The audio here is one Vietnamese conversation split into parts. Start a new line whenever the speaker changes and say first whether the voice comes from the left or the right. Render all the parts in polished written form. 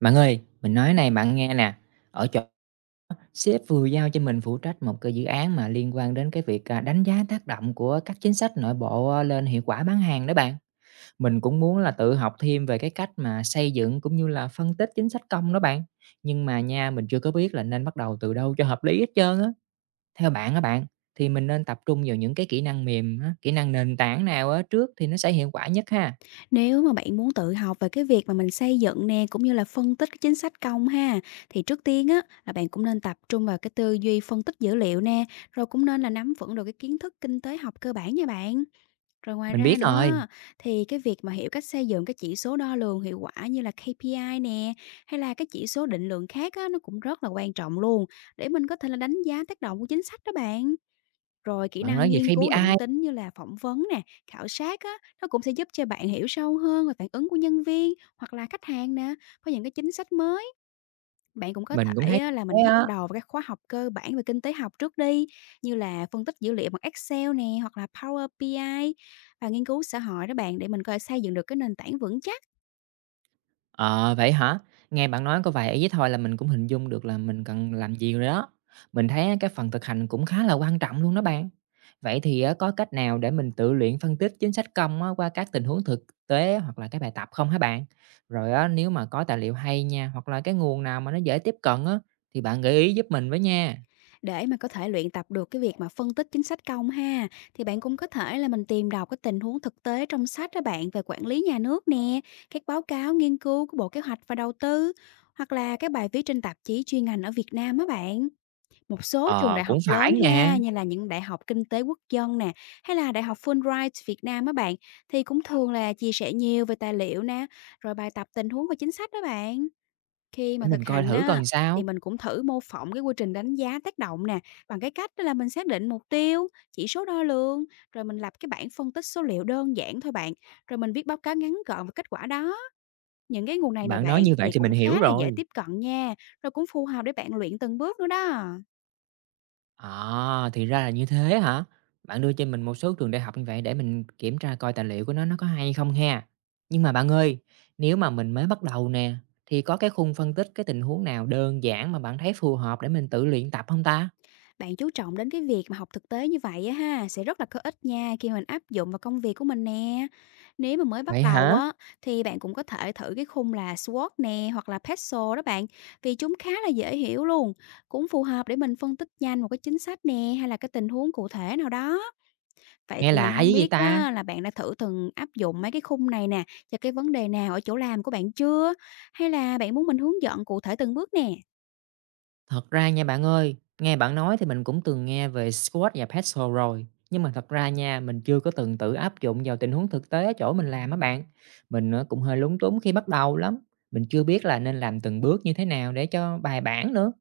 right: Bạn ơi, mình nói này bạn nghe nè, ở chỗ sếp vừa giao cho mình phụ trách một cái dự án mà liên quan đến cái việc, đánh giá tác động của các chính sách nội bộ, lên hiệu quả bán hàng đó bạn. Mình cũng muốn là tự học thêm về cái cách mà xây dựng cũng như là phân tích chính sách công đó bạn, nhưng mà nha, mình chưa có biết là nên bắt đầu từ đâu cho hợp lý hết trơn á. Theo bạn á bạn, thì mình nên tập trung vào những cái kỹ năng mềm á, kỹ năng nền tảng nào á trước thì nó sẽ hiệu quả nhất ha?
left: Nếu mà bạn muốn tự học về cái việc mà mình xây dựng nè cũng như là phân tích cái chính sách công ha, thì trước tiên á là bạn cũng nên tập trung vào cái tư duy phân tích dữ liệu nè, rồi cũng nên là nắm vững được cái kiến thức kinh tế học cơ bản nha bạn. Rồi ngoài
right: Mình biết
left: ra nữa
right: rồi,
left: á, thì cái việc mà hiểu cách xây dựng cái chỉ số đo lường hiệu quả như là KPI nè, hay là cái chỉ số định lượng khác á, nó cũng rất là quan trọng luôn, để mình có thể là đánh giá tác động của chính sách đó bạn. Rồi kỹ
right: bạn
left: năng
right: nói về
left: nghiên cứu
right: KPI,
left: định tính như là phỏng vấn nè, khảo sát á, nó cũng sẽ giúp cho bạn hiểu sâu hơn về phản ứng của nhân viên hoặc là khách hàng nè, có những cái chính sách mới. Bạn cũng có
right: mình cũng
left: thể
right: thấy
left: á, là
right: thế
left: mình bắt
right: á.
left: đầu với các khóa học cơ bản về kinh tế học trước đi, như là phân tích dữ liệu bằng Excel nè hoặc là Power BI ai, và nghiên cứu xã hội đó bạn, để mình coi xây dựng được cái nền tảng vững chắc.
right: Ờ, vậy hả? Nghe bạn nói có vài ý thôi là mình cũng hình dung được là mình cần làm gì rồi đó. Mình thấy á, cái phần thực hành cũng khá là quan trọng luôn đó bạn. Vậy thì á, có cách nào để mình tự luyện phân tích chính sách công á, qua các tình huống thực tế hoặc là cái bài tập không hả bạn? Rồi á, nếu mà có tài liệu hay nha hoặc là cái nguồn nào mà nó dễ tiếp cận á, thì bạn gợi ý giúp mình với nha.
left: Để mà có thể luyện tập được cái việc mà phân tích chính sách công ha, thì bạn cũng có thể là mình tìm đọc cái tình huống thực tế trong sách đó bạn, về quản lý nhà nước nè, các báo cáo nghiên cứu của Bộ Kế hoạch và Đầu tư, hoặc là các bài viết trên tạp chí chuyên ngành ở Việt Nam á bạn. Một số trường
right: Ờ,
left: đại
right: cũng
left: học
right: phải
left: lớn
right: nè,
left: ha, như là những đại học kinh tế quốc dân nè, hay là đại học Fulbright Việt Nam á bạn, thì cũng thường là chia sẻ nhiều về tài liệu nè, rồi bài tập tình huống và chính sách đó bạn. Khi mà
right: để mình
left: thực
right: coi
left: hành
right: thử coi
left: á,
right: làm
left: thì
right: sao.
left: mình cũng thử mô phỏng cái quy trình đánh giá tác động nè, bằng cái cách đó là mình xác định mục tiêu, chỉ số đo lường, rồi mình lập cái bảng phân tích số liệu đơn giản thôi bạn, rồi mình viết báo cáo ngắn gọn về kết quả đó. Những cái nguồn này nè
right: Bạn nói
left: bạn
right: như vậy
left: thì
right: thì mình
left: cũng khá
right: hiểu
left: là dễ
right: rồi.
left: tiếp cận nha, rồi cũng phù hợp để bạn luyện từng bước nữa đó.
right: À, thì ra là như thế hả? Bạn đưa cho mình một số trường đại học như vậy để mình kiểm tra coi tài liệu của nó có hay không ha. Nhưng mà bạn ơi, nếu mà mình mới bắt đầu nè, thì có cái khung phân tích cái tình huống nào đơn giản mà bạn thấy phù hợp để mình tự luyện tập không ta?
left: Bạn chú trọng đến cái việc mà học thực tế như vậy á ha, sẽ rất là có ích nha khi mình áp dụng vào công việc của mình nè. Nếu mà mới bắt
right: Vậy
left: đầu
right: hả?
left: á, thì bạn cũng có thể thử cái khung là SWOT nè, hoặc là Peso đó bạn, vì chúng khá là dễ hiểu luôn, cũng phù hợp để mình phân tích nhanh một cái chính sách nè, hay là cái tình huống cụ thể nào đó. Vậy
right: Nghe
left: thì mình
right: lạ
left: không
right: với vậy
left: biết
right: ta?
left: á, là bạn đã thử từng áp dụng mấy cái khung này nè cho cái vấn đề nào ở chỗ làm của bạn chưa? Hay là bạn muốn mình hướng dẫn cụ thể từng bước nè?
right: Thật ra nha bạn ơi, nghe bạn nói thì mình cũng từng nghe về squat và pedal rồi, nhưng mà thật ra nha, mình chưa có từng tự áp dụng vào tình huống thực tế ở chỗ mình làm á bạn. Mình cũng hơi lúng túng khi bắt đầu lắm, mình chưa biết là nên làm từng bước như thế nào để cho bài bản nữa.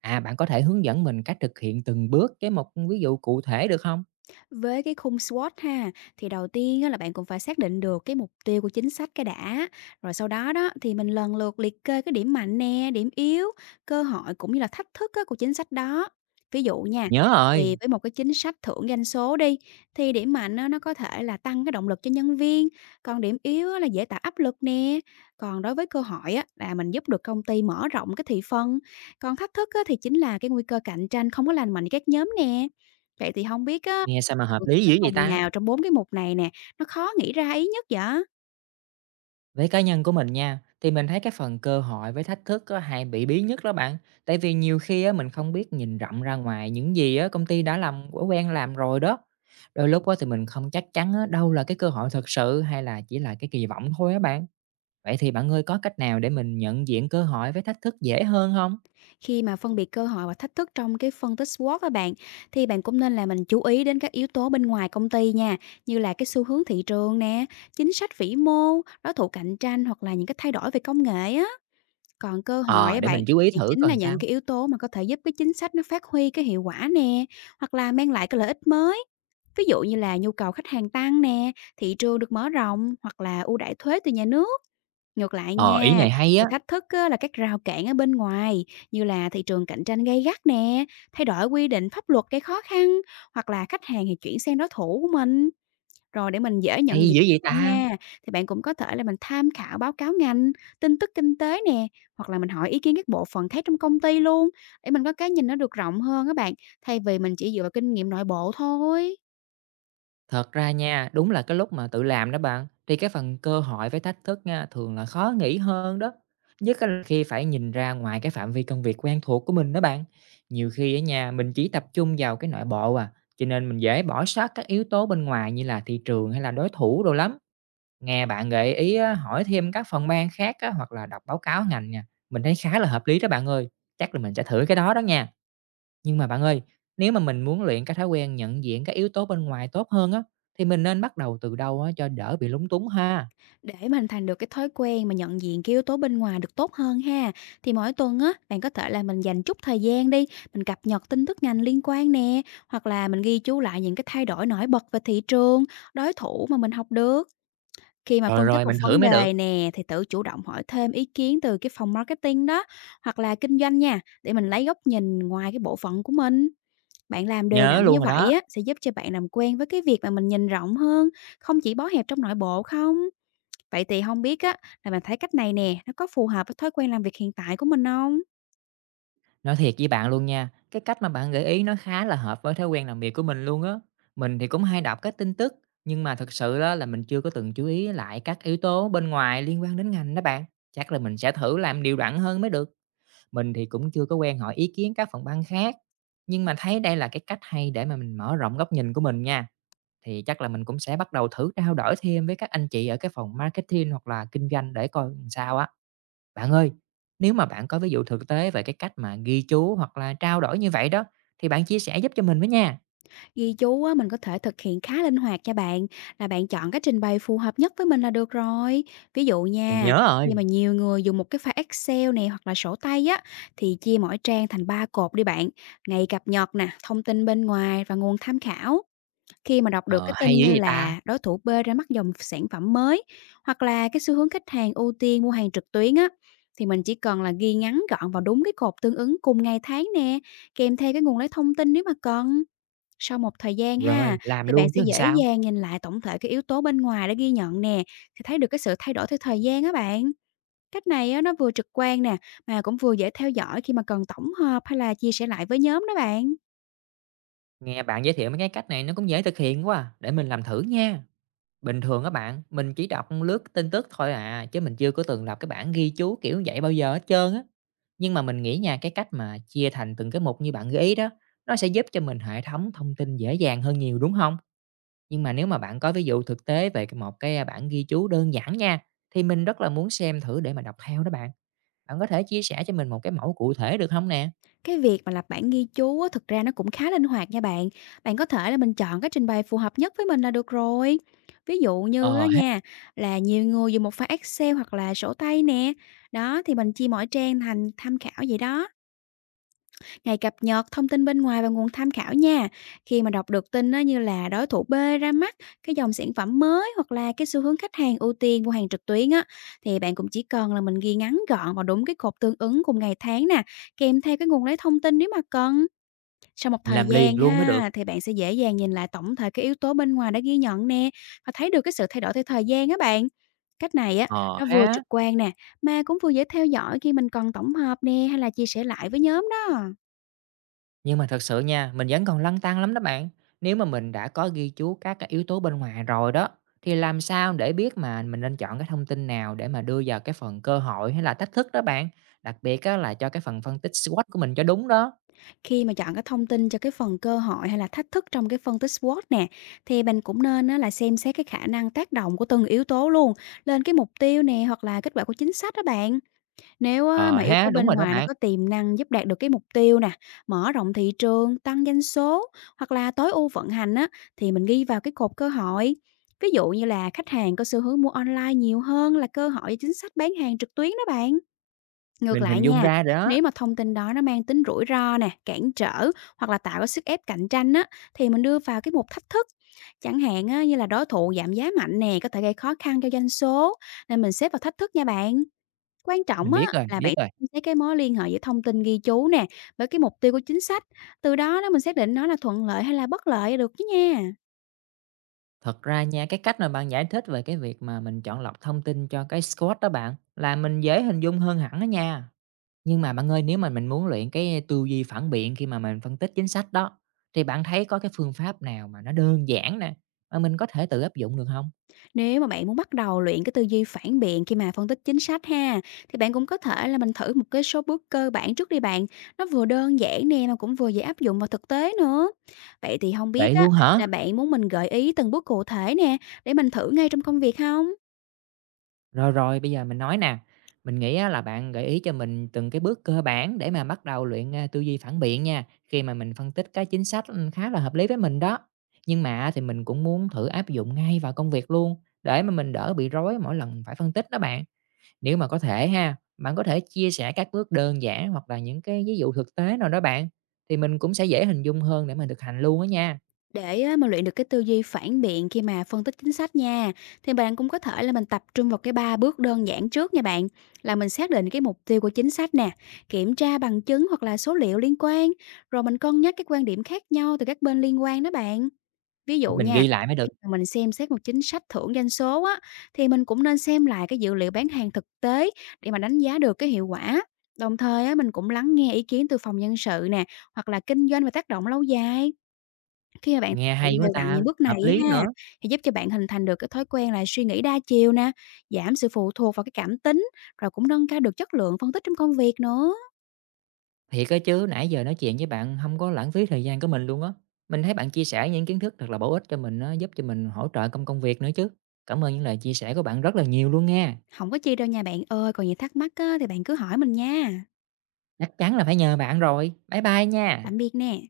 right: À, bạn có thể hướng dẫn mình cách thực hiện từng bước cái một ví dụ cụ thể được không?
left: Với cái khung SWOT ha, thì đầu tiên á là bạn cũng phải xác định được cái mục tiêu của chính sách cái đã, rồi sau đó đó thì mình lần lượt liệt kê cái điểm mạnh nè, điểm yếu, cơ hội, cũng như là thách thức á của chính sách đó. Ví dụ nha,
right: Nhớ
left: thì
right: rồi,
left: với một cái chính sách thưởng doanh số đi, thì điểm mạnh á, nó có thể là tăng cái động lực cho nhân viên, còn điểm yếu á là dễ tạo áp lực nè. Còn đối với cơ hội á, là mình giúp được công ty mở rộng cái thị phần, còn thách thức á, thì chính là cái nguy cơ cạnh tranh không có lành mạnh với các nhóm nè. Vậy thì không biết á,
right: nghe sao mà hợp
left: thường thấy
right: lý
left: cái
right: dữ vậy
left: phần
right: ta?
left: nào trong 4 cái mục này nè, nó khó nghĩ ra ý nhất vậy?
right: Với cá nhân của mình nha, thì mình thấy cái phần cơ hội với thách thức á, hay bị bí nhất đó bạn. Tại vì nhiều khi á, mình không biết nhìn rộng ra ngoài những gì á, công ty đã làm đã quen làm rồi đó. Đôi lúc á, thì mình không chắc chắn á, đâu là cái cơ hội thật sự hay là chỉ là cái kỳ vọng thôi á bạn. Vậy thì bạn ơi có cách nào để mình nhận diện cơ hội với thách thức dễ hơn không?
left: Khi mà phân biệt cơ hội và thách thức trong cái phân tích SWOT á bạn, thì bạn cũng nên là mình chú ý đến các yếu tố bên ngoài công ty nha, như là cái xu hướng thị trường nè, chính sách vĩ mô, đối thủ cạnh tranh, hoặc là những cái thay đổi về công nghệ á. Còn cơ hội
right: Ờ,
left: á
right: để mình
left: bạn,
right: chú ý
left: thì
right: thử
left: chính là
right: còn
left: những
right: sao.
left: cái yếu tố mà có thể giúp cái chính sách nó phát huy cái hiệu quả nè, hoặc là mang lại cái lợi ích mới. Ví dụ như là nhu cầu khách hàng tăng nè, thị trường được mở rộng, hoặc là ưu đãi thuế từ nhà nước. Ngược lại
right: Ờ, ý
left: nha,
right: này hay á,
left: thì thách thức á, là các rào cản ở bên ngoài, như là thị trường cạnh tranh gay gắt nè, thay đổi quy định pháp luật gây khó khăn, hoặc là khách hàng thì chuyển sang đối thủ của mình. Rồi để mình dễ nhận
right: hay
left: diện
right: dữ vậy
left: hơn
right: ta.
left: nha, thì bạn cũng có thể là mình tham khảo báo cáo ngành, tin tức kinh tế nè, hoặc là mình hỏi ý kiến các bộ phận khác trong công ty luôn, để mình có cái nhìn nó được rộng hơn các bạn, thay vì mình chỉ dựa vào kinh nghiệm nội bộ thôi.
right: Thật ra nha, đúng là cái lúc mà tự làm đó bạn, thì cái phần cơ hội với thách thức nha, thường là khó nghĩ hơn đó. Nhất là khi phải nhìn ra ngoài cái phạm vi công việc quen thuộc của mình đó bạn. Nhiều khi ở nhà mình chỉ tập trung vào cái nội bộ à, cho nên mình dễ bỏ sót các yếu tố bên ngoài như là thị trường hay là đối thủ đồ lắm. Nghe bạn gợi ý á, hỏi thêm các phòng ban khác á, hoặc là đọc báo cáo ngành nha, mình thấy khá là hợp lý đó bạn ơi. Chắc là mình sẽ thử cái đó đó nha. Nhưng mà bạn ơi, nếu mà mình muốn luyện cái thói quen nhận diện các yếu tố bên ngoài tốt hơn á, thì mình nên bắt đầu từ đâu á cho đỡ bị lúng túng ha?
left: Để mà hình thành được cái thói quen mà nhận diện cái yếu tố bên ngoài được tốt hơn ha, thì mỗi tuần á, bạn có thể là mình dành chút thời gian đi, mình cập nhật tin tức ngành liên quan nè, hoặc là mình ghi chú lại những cái thay đổi nổi bật về thị trường, đối thủ mà mình học được. Khi mà
right: Rồi
left: phân tích
right: rồi,
left: một
right: mình thử
left: vấn
right: mới được.
left: đề nè, thì tự chủ động hỏi thêm ý kiến từ cái phòng marketing đó, hoặc là kinh doanh nha, để mình lấy góc nhìn ngoài cái bộ phận của mình. Bạn làm đều
right: Nhớ
left: đặn
right: luôn
left: như
right: rồi
left: vậy
right: đó.
left: á, sẽ giúp cho bạn làm quen với cái việc mà mình nhìn rộng hơn, không chỉ bó hẹp trong nội bộ không? Vậy thì không biết á, là bạn thấy cách này nè, nó có phù hợp với thói quen làm việc hiện tại của mình không?
right: Nói thiệt với bạn luôn nha, cái cách mà bạn gợi ý nó khá là hợp với thói quen làm việc của mình luôn á. Mình thì cũng hay đọc các tin tức, nhưng mà thực sự đó là mình chưa có từng chú ý lại các yếu tố bên ngoài liên quan đến ngành đó bạn. Chắc là mình sẽ thử làm điều đặn hơn mới được. Mình thì cũng chưa có quen hỏi ý kiến các phòng ban khác. Nhưng mà thấy đây là cái cách hay để mà mình mở rộng góc nhìn của mình nha. Thì chắc là mình cũng sẽ bắt đầu thử trao đổi thêm với các anh chị ở cái phòng marketing hoặc là kinh doanh để coi làm sao á. Bạn ơi, nếu mà bạn có ví dụ thực tế về cái cách mà ghi chú hoặc là trao đổi như vậy đó, thì bạn chia sẻ giúp cho mình với nha.
left: Ghi chú á, mình có thể thực hiện khá linh hoạt cho bạn, là bạn chọn cái trình bày phù hợp nhất với mình là được rồi. Ví dụ
right: Mình
left: nha,
right: nhớ
left: khi
right: rồi,
left: mà nhiều người dùng một cái file Excel này, hoặc là sổ tay á, thì chia mỗi trang thành 3 cột đi bạn: ngày cập nhật nè, thông tin bên ngoài, và nguồn tham khảo. Khi mà đọc được
right: ờ,
left: cái
right: hay
left: tin
right: dữ
left: như
right: vậy ta.
left: là đối thủ B ra mắt dòng sản phẩm mới, hoặc là cái xu hướng khách hàng ưu tiên mua hàng trực tuyến á, thì mình chỉ cần là ghi ngắn gọn vào đúng cái cột tương ứng cùng ngày tháng nè, kèm theo cái nguồn lấy thông tin nếu mà cần. Sau một thời gian ha,
right: Rồi, làm
left: thì bạn
right: luôn chứ
left: sẽ
right: làm
left: dễ
right: sao.
left: dàng nhìn lại tổng thể cái yếu tố bên ngoài đã ghi nhận nè, thì thấy được cái sự thay đổi theo thời gian á bạn. Cách này á, nó vừa trực quan nè, mà cũng vừa dễ theo dõi khi mà cần tổng hợp, hay là chia sẻ lại với nhóm đó bạn.
right: Nghe bạn giới thiệu mấy cái cách này nó cũng dễ thực hiện quá à, để mình làm thử nha. Bình thường các bạn, mình chỉ đọc lướt tin tức thôi à, chứ mình chưa có từng lập cái bảng ghi chú kiểu vậy bao giờ hết trơn á. Nhưng mà mình nghĩ nha, cái cách mà chia thành từng cái mục như bạn gợi ý đó, nó sẽ giúp cho mình hệ thống thông tin dễ dàng hơn nhiều, đúng không? Nhưng mà nếu mà bạn có ví dụ thực tế về c một cái, bảng ghi chú đơn giản nha, thì mình rất là muốn xem thử để mà đọc theo đó bạn. Bạn có thể chia sẻ cho mình một cái mẫu cụ thể được không nè?
left: Cái việc mà lập bản ghi chú á, thực ra nó cũng khá linh hoạt nha bạn. Bạn có thể là mình chọn cái trình bày phù hợp nhất với mình là được rồi. Ví dụ như
right: Ờ
left: á
right: ha,
left: nha, là nhiều người dùng một file Excel hoặc là sổ tay nè. Đó thì mình chia mỗi trang thành tham khảo vậy đó: ngày cập nhật, thông tin bên ngoài, và nguồn tham khảo nha. Khi mà đọc được tin á, như là đối thủ B ra mắt cái dòng sản phẩm mới, hoặc là cái xu hướng khách hàng ưu tiên mua hàng trực tuyến á, thì bạn cũng chỉ cần là mình ghi ngắn gọn vào đúng cái cột tương ứng cùng ngày tháng nè, kèm theo cái nguồn lấy thông tin nếu mà cần. Sau một
right: mình
left: thời
right: làm liền
left: gian
right: luôn mới được.
left: ha, thì bạn sẽ dễ dàng nhìn lại tổng thể cái yếu tố bên ngoài đã ghi nhận nè, và thấy được cái sự thay đổi theo thời gian á bạn. Cách này á,
right: Ờ
left: nó vừa
right: ha.
left: trực quan nè, mà cũng vừa dễ theo dõi khi mình cần tổng hợp nè, hay là chia sẻ lại với nhóm đó.
right: Nhưng mà thật sự nha, mình vẫn còn lăn tăn lắm đó bạn. Nếu mà mình đã có ghi chú các cái yếu tố bên ngoài rồi đó, thì làm sao để biết mà mình nên chọn cái thông tin nào để mà đưa vào cái phần cơ hội hay là thách thức đó bạn? Đặc biệt á, là cho cái phần phân tích SWOT của mình cho đúng đó.
left: Khi mà chọn cái thông tin cho cái phần cơ hội hay là thách thức trong cái phân tích SWOT nè, thì mình cũng nên á, là xem xét cái khả năng tác động của từng yếu tố luôn lên cái mục tiêu nè, hoặc là kết quả của chính sách đó bạn. Nếu á
right: Ờ
left: mà yếu
right: ha,
left: tố
right: đúng
left: bên
right: rồi đó
left: ngoài nó
right: bạn.
left: có tiềm năng giúp đạt được cái mục tiêu nè, mở rộng thị trường, tăng doanh số, hoặc là tối ưu vận hành á, thì mình ghi vào cái cột cơ hội. Ví dụ như là khách hàng có xu hướng mua online nhiều hơn là cơ hội cho chính sách bán hàng trực tuyến đó bạn. Ngược
right: Mình hình
left: lại
right: dung
left: nha,
right: ra rồi đó.
left: nếu mà thông tin đó nó mang tính rủi ro nè, cản trở, hoặc là tạo cái sức ép cạnh tranh á, thì mình đưa vào cái mục thách thức. Chẳng hạn á, như là đối thủ giảm giá mạnh nè, có thể gây khó khăn cho doanh số, nên mình xếp vào thách thức nha bạn. Quan
right: Mình
left: trọng á
right: biết rồi,
left: là
right: biết
left: bạn
right: rồi.
left: thấy cái mối liên hệ giữa thông tin ghi chú nè, với cái mục tiêu của chính sách, từ đó đó mình xác định nó là thuận lợi hay là bất lợi được chứ nha.
right: Thật ra nha, cái cách mà bạn giải thích về cái việc mà mình chọn lọc thông tin cho cái SWOT đó bạn, là mình dễ hình dung hơn hẳn đó nha. Nhưng mà bạn ơi, nếu mà mình muốn luyện cái tư duy phản biện khi mà mình phân tích chính sách đó, thì bạn thấy có cái phương pháp nào mà nó đơn giản nè, mà mình có thể tự áp dụng được không?
left: Nếu mà bạn muốn bắt đầu luyện cái tư duy phản biện khi mà phân tích chính sách ha, thì bạn cũng có thể là mình thử một cái số bước cơ bản trước đi bạn. Nó vừa đơn giản nè, mà cũng vừa dễ áp dụng vào thực tế nữa. Vậy thì không biết
right: Vậy
left: á,
right: luôn hả?
left: là bạn muốn mình gợi ý từng bước cụ thể nè, để mình thử ngay trong công việc không?
right: Rồi, rồi, bây giờ mình nói nè, mình nghĩ á là bạn gợi ý cho mình từng cái bước cơ bản để mà bắt đầu luyện, tư duy phản biện nha, khi mà mình phân tích cái chính sách, khá là hợp lý với mình đó. Nhưng mà thì mình cũng muốn thử áp dụng ngay vào công việc luôn, để mà mình đỡ bị rối mỗi lần phải phân tích đó bạn. Nếu mà có thể ha, bạn có thể chia sẻ các bước đơn giản hoặc là những cái ví dụ thực tế nào đó bạn, thì mình cũng sẽ dễ hình dung hơn để mình thực hành luôn á nha.
left: Để á, mà luyện được cái tư duy phản biện khi mà phân tích chính sách nha, thì bạn cũng có thể là mình tập trung vào cái ba bước đơn giản trước nha bạn, là mình xác định cái mục tiêu của chính sách nè, kiểm tra bằng chứng hoặc là số liệu liên quan, rồi mình cân nhắc các quan điểm khác nhau từ các bên liên quan đó bạn. Ví
right: Để
left: dụ
right: mình
left: nha,
right: ghi lại mới được,
left: khi mà mình xem xét một chính sách thưởng doanh số á, thì mình cũng nên xem lại cái dữ liệu bán hàng thực tế để mà đánh giá được cái hiệu quả. Đồng thời á, mình cũng lắng nghe ý kiến từ phòng nhân sự nè, hoặc là kinh doanh và tác động lâu dài. Khi mà bạn
right: nghe hay
left: luyện
right: quá
left: đều đặn
right: ta,
left: những bước này
right: hợp lý
left: á ha,
right: nữa.
left: thì giúp cho bạn hình thành được cái thói quen là suy nghĩ đa chiều nè, giảm sự phụ thuộc vào cái cảm tính, rồi cũng nâng cao được chất lượng phân tích trong công việc nữa.
right: Thiệt á chứ, nãy giờ nói chuyện với bạn không có lãng phí thời gian của mình luôn á. Mình thấy bạn chia sẻ những kiến thức thật là bổ ích cho mình nó giúp cho mình hỗ trợ công công việc nữa chứ. Cảm ơn những lời chia sẻ của bạn rất là nhiều luôn nghe.
left: Không có chi đâu nha bạn ơi, còn gì thắc mắc á, thì bạn cứ hỏi mình nha.
right: Chắc chắn là phải nhờ bạn rồi. Bye bye nha.
left: Tạm biệt nè.